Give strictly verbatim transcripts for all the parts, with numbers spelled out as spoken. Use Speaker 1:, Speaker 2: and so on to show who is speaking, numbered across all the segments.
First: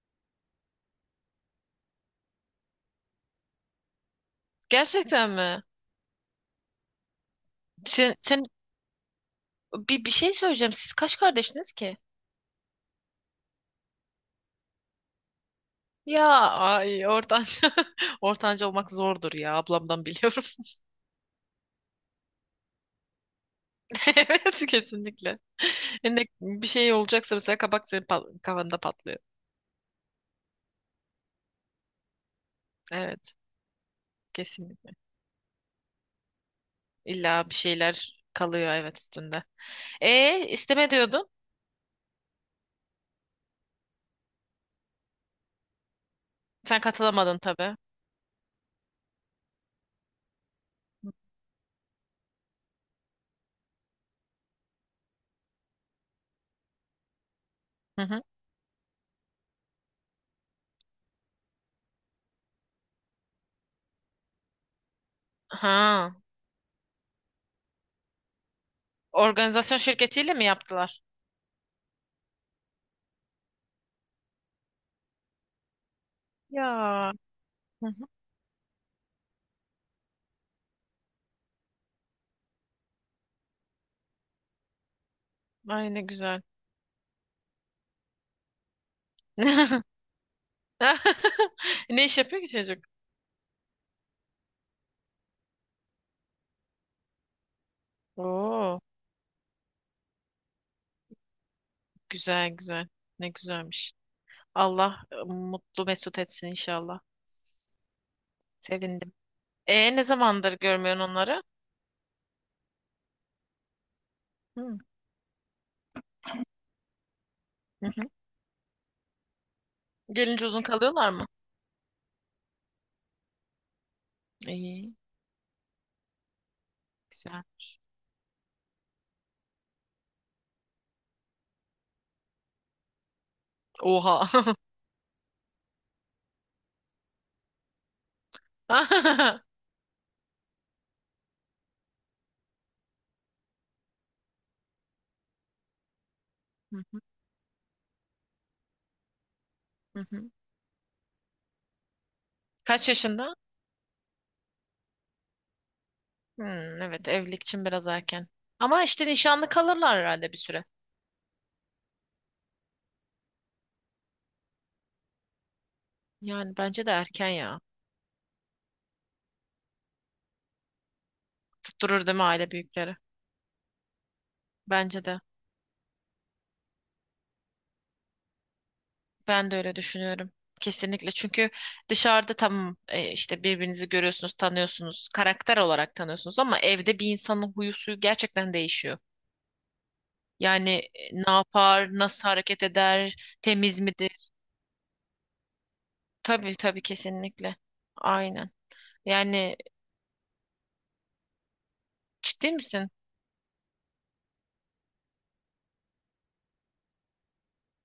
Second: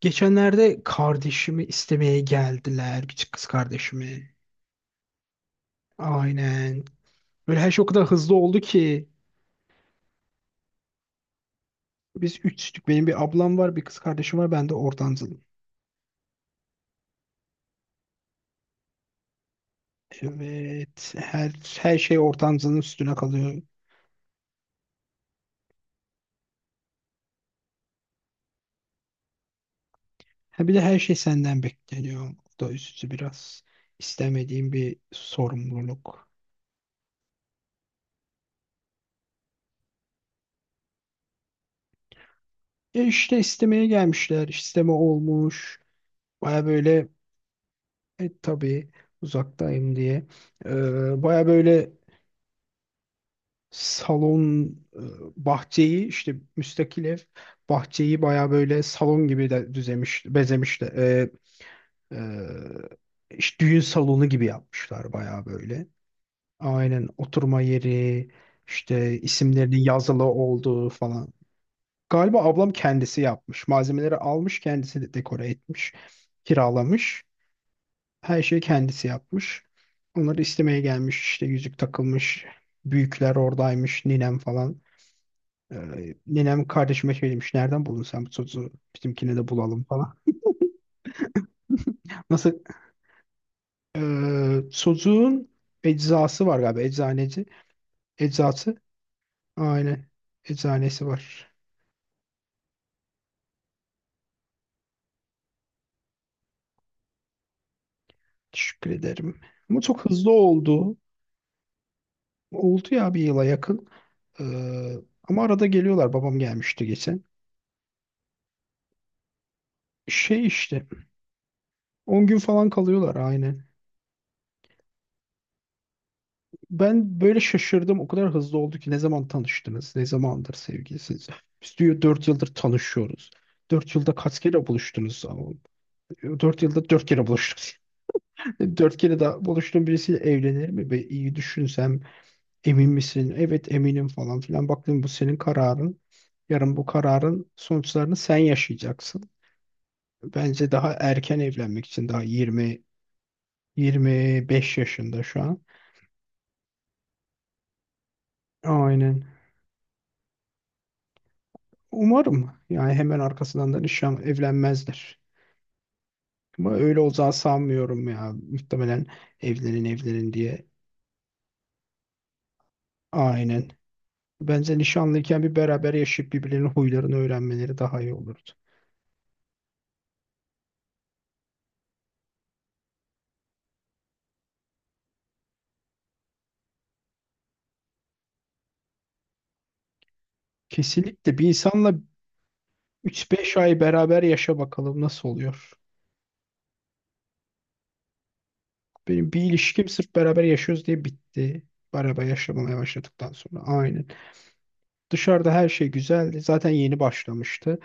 Speaker 1: Geçenlerde kardeşimi istemeye geldiler. Bir kız kardeşimi.
Speaker 2: Gerçekten mi?
Speaker 1: Aynen. Böyle her şey o kadar
Speaker 2: Sen,
Speaker 1: hızlı
Speaker 2: sen
Speaker 1: oldu ki.
Speaker 2: bir, bir şey söyleyeceğim. Siz kaç kardeşiniz ki?
Speaker 1: Biz üçtük. Benim bir ablam var, bir kız kardeşim var. Ben de ortancılım.
Speaker 2: Ya ay ortanca ortanca olmak zordur ya ablamdan biliyorum.
Speaker 1: Evet. Her, her şey ortancılığın üstüne kalıyor.
Speaker 2: Evet kesinlikle. Ne, bir şey olacaksa mesela kabak senin pa- kafanda patlıyor.
Speaker 1: Ha, bir de her şey senden bekleniyor. O da üstü
Speaker 2: Evet
Speaker 1: biraz istemediğim
Speaker 2: kesinlikle.
Speaker 1: bir sorumluluk.
Speaker 2: İlla bir şeyler kalıyor evet üstünde. E isteme diyordun.
Speaker 1: E işte istemeye gelmişler. İsteme olmuş. Baya
Speaker 2: Sen
Speaker 1: böyle
Speaker 2: katılamadın tabii.
Speaker 1: e, tabii uzaktayım diye. Ee, baya böyle salon e, bahçeyi işte müstakil ev
Speaker 2: Hı
Speaker 1: bahçeyi
Speaker 2: hı.
Speaker 1: baya böyle salon gibi de düzemiş bezemiş de e, e, işte düğün salonu gibi yapmışlar baya böyle.
Speaker 2: Ha,
Speaker 1: Aynen oturma yeri işte isimlerinin
Speaker 2: organizasyon
Speaker 1: yazılı
Speaker 2: şirketiyle mi
Speaker 1: olduğu
Speaker 2: yaptılar?
Speaker 1: falan. Galiba ablam kendisi yapmış. Malzemeleri almış kendisi de dekore etmiş.
Speaker 2: Ya.
Speaker 1: Kiralamış.
Speaker 2: Hı hı.
Speaker 1: Her şeyi kendisi yapmış. Onları istemeye gelmiş işte yüzük takılmış. Büyükler oradaymış ninem falan.
Speaker 2: Ay ne
Speaker 1: Ee,
Speaker 2: güzel.
Speaker 1: nenem kardeşime şey demiş. Nereden buldun sen bu sosu? Bizimkine de bulalım falan.
Speaker 2: Ne iş yapıyor ki
Speaker 1: Nasıl?
Speaker 2: çocuk?
Speaker 1: Ee, sosuğun eczası var galiba. Eczaneci. Eczası.
Speaker 2: Oo,
Speaker 1: Aynen. Eczanesi var.
Speaker 2: güzel güzel. Ne güzelmiş. Allah e, mutlu mesut etsin inşallah.
Speaker 1: Teşekkür
Speaker 2: Sevindim.
Speaker 1: ederim. Ama
Speaker 2: E
Speaker 1: çok
Speaker 2: ne
Speaker 1: hızlı
Speaker 2: zamandır
Speaker 1: oldu.
Speaker 2: görmüyorsun onları?
Speaker 1: Oldu ya bir yıla yakın.
Speaker 2: Hı.
Speaker 1: Ee, Ama arada geliyorlar. Babam gelmişti geçen.
Speaker 2: Hı hı.
Speaker 1: Şey
Speaker 2: Gelince uzun
Speaker 1: işte.
Speaker 2: kalıyorlar mı?
Speaker 1: On gün falan kalıyorlar aynen.
Speaker 2: İyi,
Speaker 1: Ben böyle
Speaker 2: güzel.
Speaker 1: şaşırdım. O kadar hızlı oldu ki ne zaman tanıştınız? Ne zamandır sevgilisiniz? Biz diyor dört yıldır tanışıyoruz. Dört yılda
Speaker 2: Oha.
Speaker 1: kaç kere buluştunuz? Dört yılda dört kere buluştuk. Dört kere
Speaker 2: Hı
Speaker 1: daha buluştuğum birisiyle evlenir mi? Be, iyi düşünsem emin misin? Evet eminim falan filan. Baktım bu senin kararın. Yarın bu
Speaker 2: hı,
Speaker 1: kararın sonuçlarını sen yaşayacaksın.
Speaker 2: hı hı.
Speaker 1: Bence daha erken evlenmek için daha yirmi
Speaker 2: Kaç yaşında?
Speaker 1: yirmi beş yaşında şu an.
Speaker 2: Hmm, evet evlilik için biraz erken. Ama işte
Speaker 1: Aynen.
Speaker 2: nişanlı kalırlar herhalde bir süre.
Speaker 1: Umarım yani hemen arkasından da nişan evlenmezler.
Speaker 2: Yani
Speaker 1: Ama
Speaker 2: bence de
Speaker 1: öyle
Speaker 2: erken
Speaker 1: olacağı
Speaker 2: ya.
Speaker 1: sanmıyorum ya. Muhtemelen evlenin evlenin diye.
Speaker 2: Tutturur değil mi aile büyükleri?
Speaker 1: Aynen. Bence
Speaker 2: Bence de.
Speaker 1: nişanlıyken bir beraber yaşayıp birbirlerinin huylarını öğrenmeleri daha iyi olurdu.
Speaker 2: Ben de öyle düşünüyorum. Kesinlikle. Çünkü dışarıda tamam e, işte birbirinizi görüyorsunuz, tanıyorsunuz, karakter olarak tanıyorsunuz ama evde bir insanın huyu suyu gerçekten değişiyor. Yani e, ne
Speaker 1: Kesinlikle bir insanla
Speaker 2: yapar, nasıl hareket eder,
Speaker 1: üç beş ay
Speaker 2: temiz
Speaker 1: beraber
Speaker 2: midir?
Speaker 1: yaşa bakalım nasıl oluyor.
Speaker 2: Tabii tabii kesinlikle. Aynen.
Speaker 1: Benim bir
Speaker 2: Yani
Speaker 1: ilişkim sırf beraber yaşıyoruz diye bitti. Beraber
Speaker 2: ciddi
Speaker 1: yaşamaya
Speaker 2: misin?
Speaker 1: başladıktan sonra. Aynen. Dışarıda her şey güzeldi. Zaten yeni başlamıştı.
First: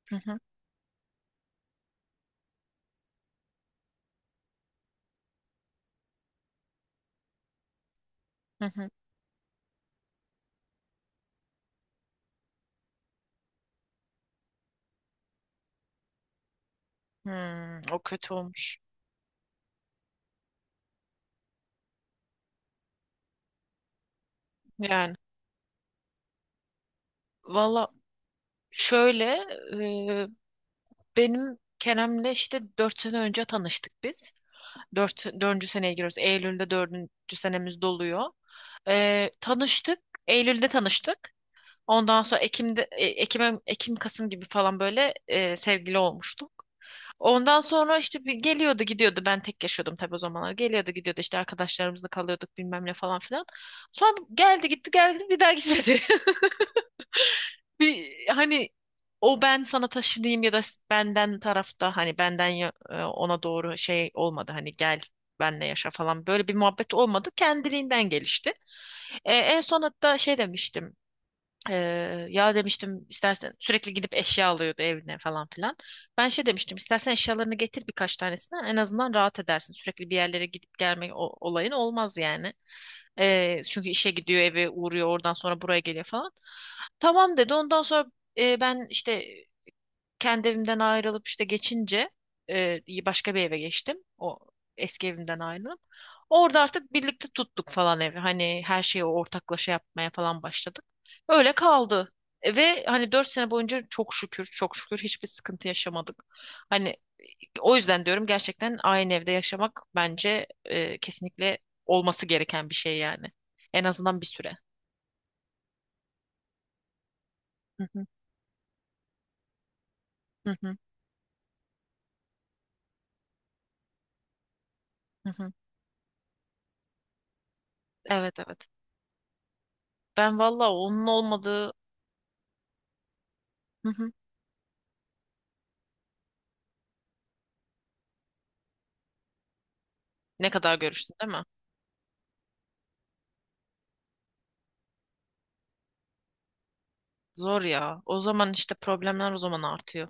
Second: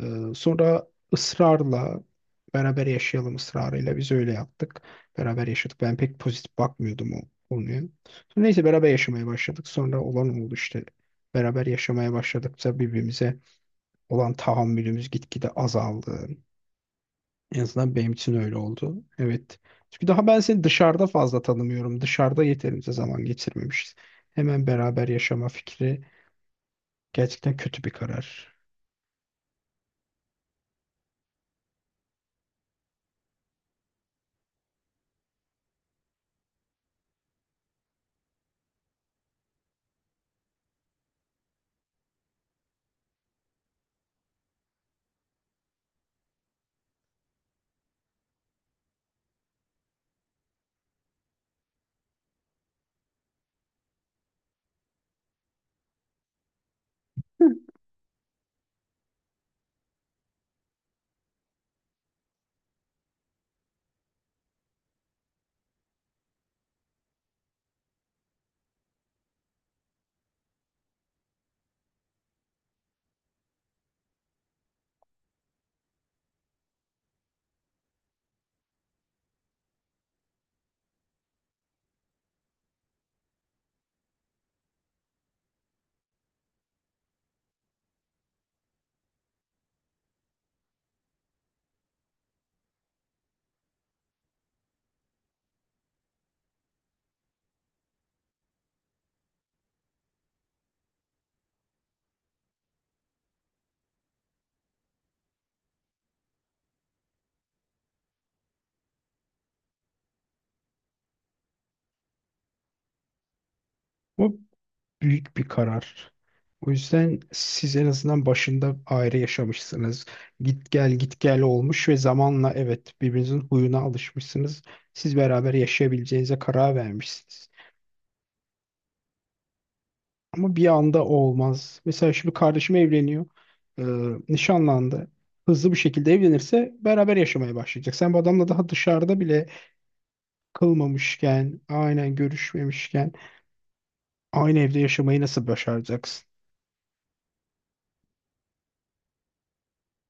Speaker 1: Ee,
Speaker 2: Hı hı,
Speaker 1: Sonra ısrarla beraber yaşayalım ısrarıyla biz öyle yaptık. Beraber yaşadık. Ben pek pozitif bakmıyordum o konuya. Sonra neyse
Speaker 2: hı
Speaker 1: beraber
Speaker 2: hı.
Speaker 1: yaşamaya başladık. Sonra olan oldu işte. Beraber yaşamaya başladıkça birbirimize olan tahammülümüz gitgide azaldı. En
Speaker 2: Hmm,
Speaker 1: azından
Speaker 2: o
Speaker 1: benim için
Speaker 2: kötü
Speaker 1: öyle
Speaker 2: olmuş.
Speaker 1: oldu. Evet. Çünkü daha ben seni dışarıda fazla tanımıyorum. Dışarıda yeterince zaman geçirmemişiz. Hemen beraber
Speaker 2: Yani
Speaker 1: yaşama fikri gerçekten kötü
Speaker 2: valla
Speaker 1: bir karar.
Speaker 2: şöyle e, benim Kerem'le işte dört sene önce tanıştık biz. Dört, dördüncü seneye giriyoruz. Eylül'de dördüncü senemiz doluyor. Ee, tanıştık. Eylül'de tanıştık. Ondan sonra Ekim'de, e, Ekim'e, Ekim, Kasım gibi falan böyle e, sevgili olmuştuk. Ondan sonra işte bir geliyordu gidiyordu. Ben tek yaşıyordum tabii o zamanlar. Geliyordu gidiyordu işte arkadaşlarımızla kalıyorduk bilmem ne falan filan. Sonra geldi gitti geldi gitti, bir daha gitmedi. Bir, hani o ben sana taşıdığım ya da benden tarafta hani benden ya- e, ona doğru şey olmadı hani gel benle yaşa falan böyle bir muhabbet olmadı kendiliğinden gelişti. E, en son hatta şey demiştim. Eee, ya demiştim istersen sürekli gidip eşya alıyordu evine falan filan. Ben şey demiştim istersen eşyalarını getir birkaç tanesini en azından rahat edersin. Sürekli bir yerlere gidip gelme o- olayın olmaz yani. Eee, çünkü işe gidiyor eve uğruyor oradan sonra buraya geliyor falan. Tamam dedi ondan sonra eee, ben işte kendi evimden ayrılıp işte geçince e, başka bir eve geçtim. O eski evimden ayrılıp. Orada artık birlikte tuttuk falan evi. Hani her şeyi ortaklaşa yapmaya falan başladık. Öyle kaldı. E, Ve hani dört sene boyunca çok şükür, çok şükür hiçbir sıkıntı yaşamadık. Hani o yüzden diyorum gerçekten aynı evde yaşamak bence e, kesinlikle olması gereken bir şey yani. En azından bir
Speaker 1: Bu
Speaker 2: süre.
Speaker 1: büyük bir karar. O yüzden siz en
Speaker 2: Hı hı,
Speaker 1: azından başında ayrı yaşamışsınız.
Speaker 2: hı
Speaker 1: Git
Speaker 2: hı,
Speaker 1: gel git gel olmuş ve zamanla evet birbirinizin huyuna alışmışsınız. Siz
Speaker 2: hı hı.
Speaker 1: beraber yaşayabileceğinize karar vermişsiniz.
Speaker 2: Evet evet. Ben
Speaker 1: Ama bir
Speaker 2: valla
Speaker 1: anda
Speaker 2: onun
Speaker 1: o
Speaker 2: olmadığı.
Speaker 1: olmaz. Mesela şimdi kardeşim evleniyor. Ee,
Speaker 2: Hı hı.
Speaker 1: Nişanlandı. Hızlı bir şekilde evlenirse beraber yaşamaya başlayacak. Sen bu adamla daha dışarıda bile
Speaker 2: Ne kadar görüştün değil mi?
Speaker 1: kılmamışken, aynen görüşmemişken aynı evde yaşamayı nasıl başaracaksın?
Speaker 2: Zor ya. O zaman işte problemler o zaman artıyor.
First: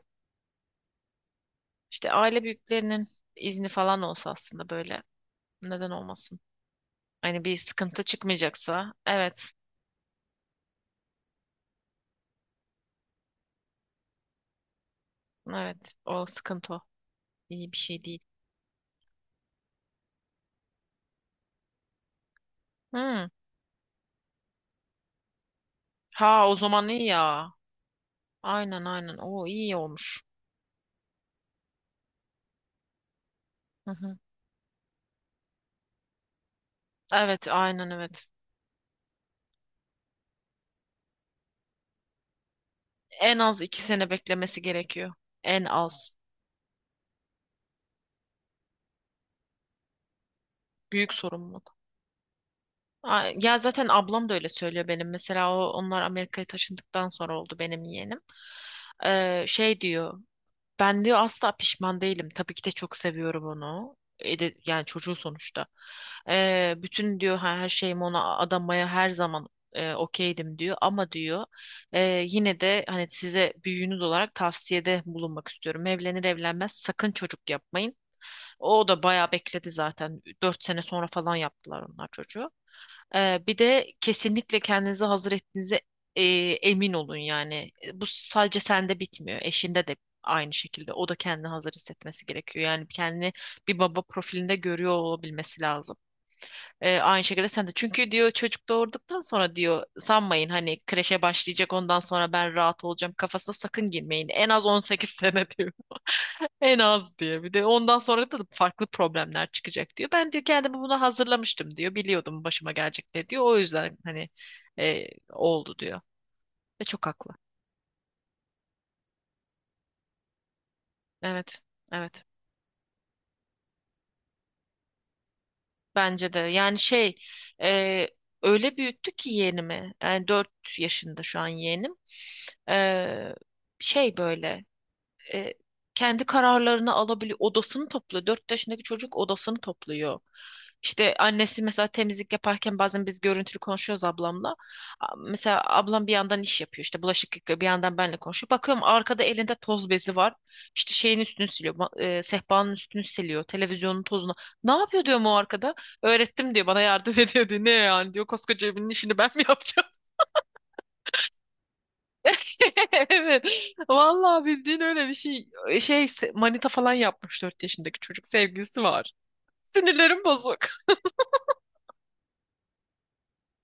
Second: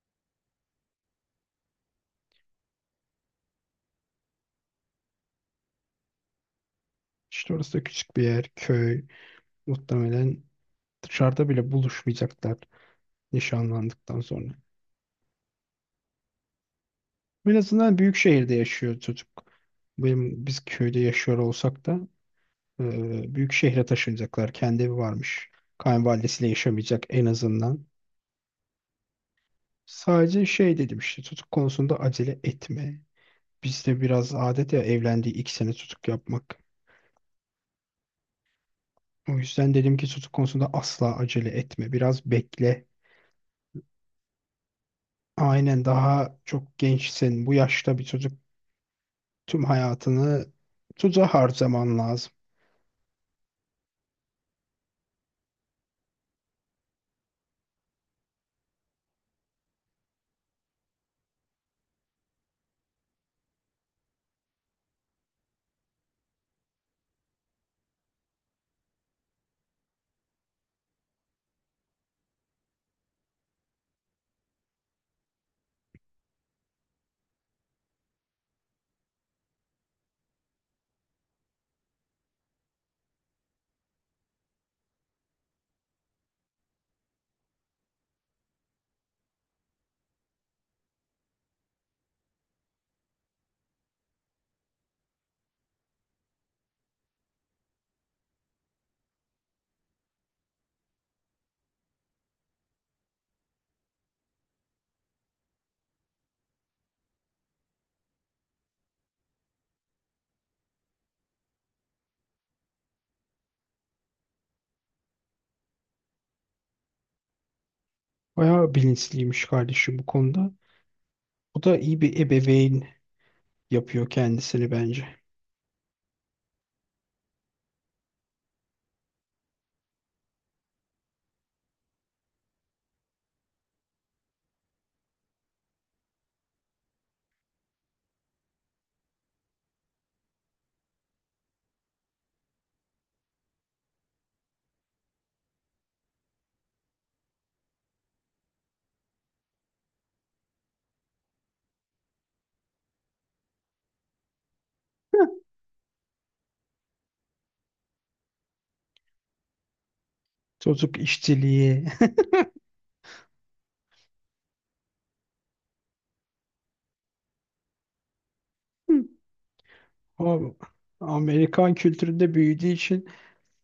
Speaker 2: İşte aile büyüklerinin izni falan olsa aslında böyle neden olmasın? Hani
Speaker 1: İşte
Speaker 2: bir
Speaker 1: orası da
Speaker 2: sıkıntı
Speaker 1: küçük bir yer,
Speaker 2: çıkmayacaksa
Speaker 1: köy.
Speaker 2: evet.
Speaker 1: Muhtemelen dışarıda bile buluşmayacaklar nişanlandıktan sonra.
Speaker 2: Evet. O sıkıntı o.
Speaker 1: En
Speaker 2: İyi bir
Speaker 1: azından
Speaker 2: şey
Speaker 1: büyük
Speaker 2: değil.
Speaker 1: şehirde yaşıyor çocuk. Benim, biz köyde yaşıyor olsak da
Speaker 2: Hmm.
Speaker 1: e, büyük şehre taşınacaklar. Kendi evi varmış.
Speaker 2: Ha
Speaker 1: Kayınvalidesiyle
Speaker 2: o zaman
Speaker 1: yaşamayacak
Speaker 2: iyi
Speaker 1: en
Speaker 2: ya.
Speaker 1: azından.
Speaker 2: Aynen aynen. O iyi olmuş.
Speaker 1: Sadece şey dedim işte çocuk konusunda acele etme.
Speaker 2: Hı
Speaker 1: Bizde
Speaker 2: hı.
Speaker 1: biraz adet ya evlendiği iki sene çocuk yapmak.
Speaker 2: Evet aynen evet.
Speaker 1: O yüzden dedim ki çocuk konusunda asla acele etme. Biraz bekle.
Speaker 2: En az iki sene beklemesi gerekiyor. En
Speaker 1: Aynen
Speaker 2: az.
Speaker 1: daha çok gençsin. Bu yaşta bir çocuk tüm hayatını
Speaker 2: Büyük
Speaker 1: tuza
Speaker 2: sorumluluk.
Speaker 1: harcaman lazım.
Speaker 2: A- Ya zaten ablam da öyle söylüyor benim. Mesela o, onlar Amerika'ya taşındıktan sonra oldu benim yeğenim. Ee, şey diyor. Ben diyor asla pişman değilim. Tabii ki de çok seviyorum onu. E de- yani çocuğu sonuçta. Ee, bütün diyor her her şeyimi ona adamaya her zaman e, okeydim diyor. Ama diyor e, yine de hani size büyüğünüz olarak tavsiyede bulunmak istiyorum. Evlenir evlenmez sakın çocuk yapmayın. O da bayağı bekledi zaten. Dört sene sonra falan yaptılar onlar çocuğu. Ee, bir de kesinlikle kendinizi hazır ettiğinize e, emin olun yani. Bu sadece sende bitmiyor. Eşinde de aynı şekilde. O da kendini hazır hissetmesi gerekiyor. Yani kendini bir baba profilinde görüyor olabilmesi lazım. Ee, aynı şekilde sen de. Çünkü diyor çocuk doğurduktan sonra diyor sanmayın hani kreşe başlayacak ondan sonra ben rahat olacağım kafasına sakın girmeyin. En az on sekiz sene diyor. En az diye. Bir de ondan sonra da farklı problemler çıkacak diyor. Ben diyor kendimi buna hazırlamıştım diyor. Biliyordum başıma gelecekleri diyor. O yüzden hani e, oldu diyor. Ve çok haklı.
Speaker 1: Bayağı bilinçliymiş kardeşim bu konuda. O
Speaker 2: Evet.
Speaker 1: da iyi bir
Speaker 2: Evet.
Speaker 1: ebeveyn yapıyor kendisini bence.
Speaker 2: Bence de. Yani şey e, öyle büyüttü ki yeğenimi. Yani dört yaşında şu an yeğenim. E, şey böyle. e, kendi kararlarını alabiliyor. Odasını topluyor. Dört yaşındaki çocuk odasını topluyor. İşte annesi mesela temizlik yaparken bazen biz görüntülü konuşuyoruz ablamla. A- Mesela ablam bir yandan iş yapıyor. İşte bulaşık yıkıyor. Bir yandan benle konuşuyor. Bakıyorum arkada elinde toz bezi var. İşte şeyin üstünü siliyor. ma- e, sehpanın üstünü siliyor. Televizyonun tozunu. Ne yapıyor diyorum o arkada? Öğrettim diyor. Bana yardım ediyor diyor. Ne yani diyor. Koskoca evinin işini ben mi yapacağım?
Speaker 1: Çocuk işçiliği.
Speaker 2: Evet. Vallahi bildiğin öyle bir şey. Şey se- manita falan yapmış dört yaşındaki çocuk sevgilisi var. Sinirlerim
Speaker 1: Ama
Speaker 2: bozuk.
Speaker 1: Amerikan kültüründe büyüdüğü için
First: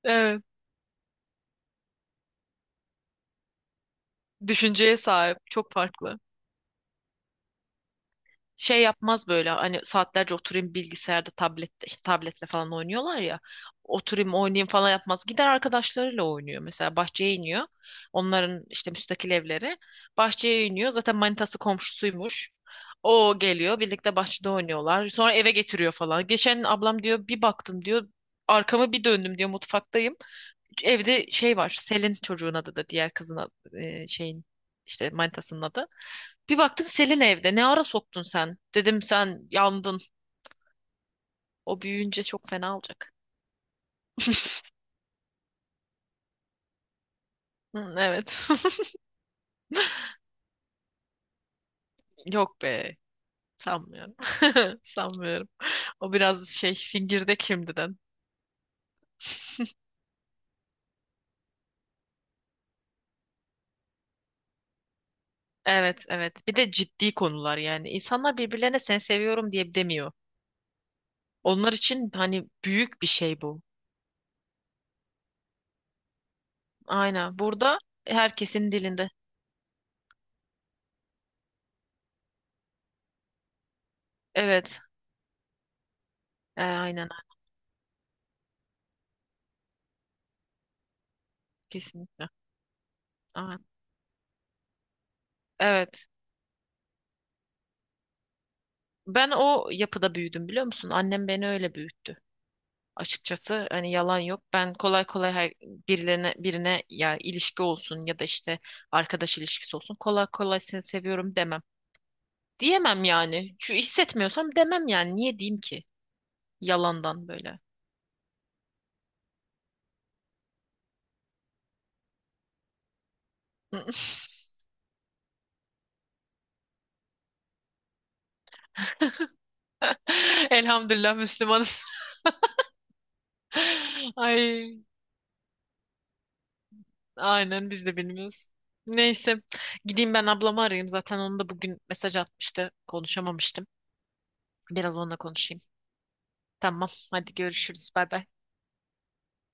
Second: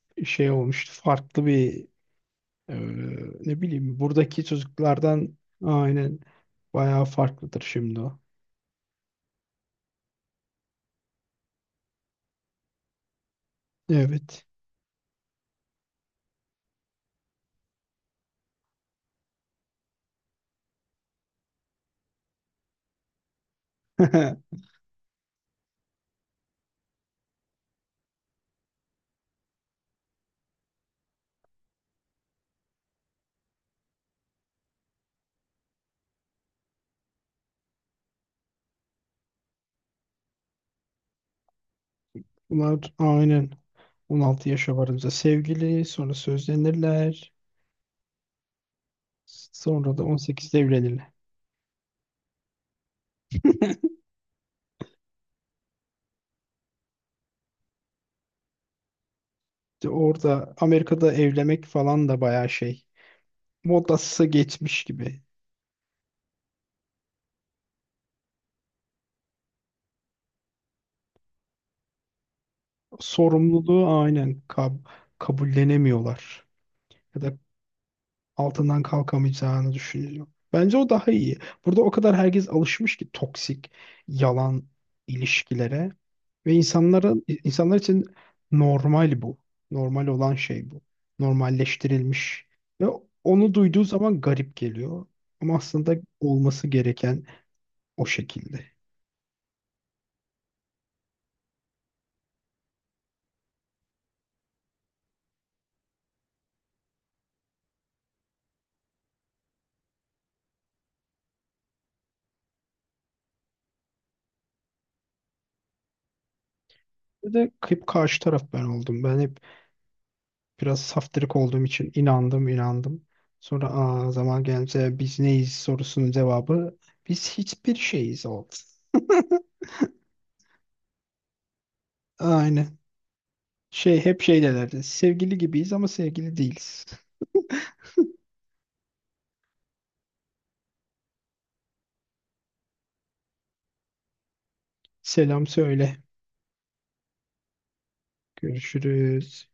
Speaker 2: Evet.
Speaker 1: şey olmuştu. Farklı bir e, ne bileyim buradaki
Speaker 2: Düşünceye
Speaker 1: çocuklardan
Speaker 2: sahip. Çok
Speaker 1: aynen
Speaker 2: farklı.
Speaker 1: bayağı farklıdır şimdi o.
Speaker 2: Şey yapmaz böyle hani saatlerce oturayım bilgisayarda tablette işte tabletle falan oynuyorlar ya oturayım
Speaker 1: Evet.
Speaker 2: oynayayım falan yapmaz gider arkadaşlarıyla oynuyor mesela bahçeye iniyor onların işte müstakil evleri bahçeye iniyor zaten manitası komşusuymuş o geliyor birlikte bahçede oynuyorlar sonra eve getiriyor falan geçen ablam diyor bir baktım diyor arkamı bir döndüm diyor mutfaktayım evde şey var Selin çocuğun adı da diğer kızın adı, e, şeyin işte manitasının adı bir baktım Selin evde. Ne ara soktun sen? Dedim sen yandın. O büyüyünce çok fena
Speaker 1: Bunlar
Speaker 2: olacak.
Speaker 1: aynen on altı yaşa varınca sevgili sonra sözlenirler.
Speaker 2: Hı, evet.
Speaker 1: Sonra da on sekizde evlenirler.
Speaker 2: Yok be. Sanmıyorum. Sanmıyorum. O biraz şey fingirdek şimdiden.
Speaker 1: İşte orada Amerika'da evlenmek falan da bayağı şey. Modası geçmiş gibi.
Speaker 2: Evet evet. Bir de ciddi konular yani. İnsanlar birbirlerine sen seviyorum diye demiyor. Onlar için hani büyük bir şey bu.
Speaker 1: Sorumluluğu aynen kab- kabullenemiyorlar. Ya da
Speaker 2: Aynen. Burada herkesin
Speaker 1: altından
Speaker 2: dilinde.
Speaker 1: kalkamayacağını düşünüyor. Bence o daha iyi. Burada o kadar herkes alışmış ki toksik, yalan
Speaker 2: Evet.
Speaker 1: ilişkilere. Ve
Speaker 2: E, aynen.
Speaker 1: insanların insanlar için normal bu. Normal olan şey bu.
Speaker 2: Kesinlikle.
Speaker 1: Normalleştirilmiş. Ve onu
Speaker 2: Aynen.
Speaker 1: duyduğu zaman garip geliyor. Ama aslında
Speaker 2: Evet.
Speaker 1: olması gereken o şekilde.
Speaker 2: Ben o yapıda büyüdüm biliyor musun? Annem beni öyle büyüttü. Açıkçası hani yalan yok. Ben kolay kolay her birilerine birine ya ilişki olsun ya da işte arkadaş ilişkisi olsun kolay kolay seni seviyorum demem. Diyemem yani. Şu hissetmiyorsam demem yani. Niye diyeyim ki? Yalandan
Speaker 1: Bir de
Speaker 2: böyle.
Speaker 1: hep karşı taraf ben oldum. Ben hep biraz saftirik olduğum için inandım inandım. Sonra aa, zaman gelince biz neyiz sorusunun cevabı biz hiçbir şeyiz oldu.
Speaker 2: Elhamdülillah Müslümanız.
Speaker 1: Aynen. Şey hep şey
Speaker 2: Ay,
Speaker 1: derlerdi. Sevgili gibiyiz ama sevgili değiliz.
Speaker 2: aynen biz de bilmiyoruz. Neyse gideyim ben ablamı arayayım. Zaten onu da bugün mesaj atmıştı. Konuşamamıştım. Biraz onunla
Speaker 1: Selam
Speaker 2: konuşayım.
Speaker 1: söyle.
Speaker 2: Tamam. Hadi görüşürüz. Bay bay.
Speaker 1: Görüşürüz.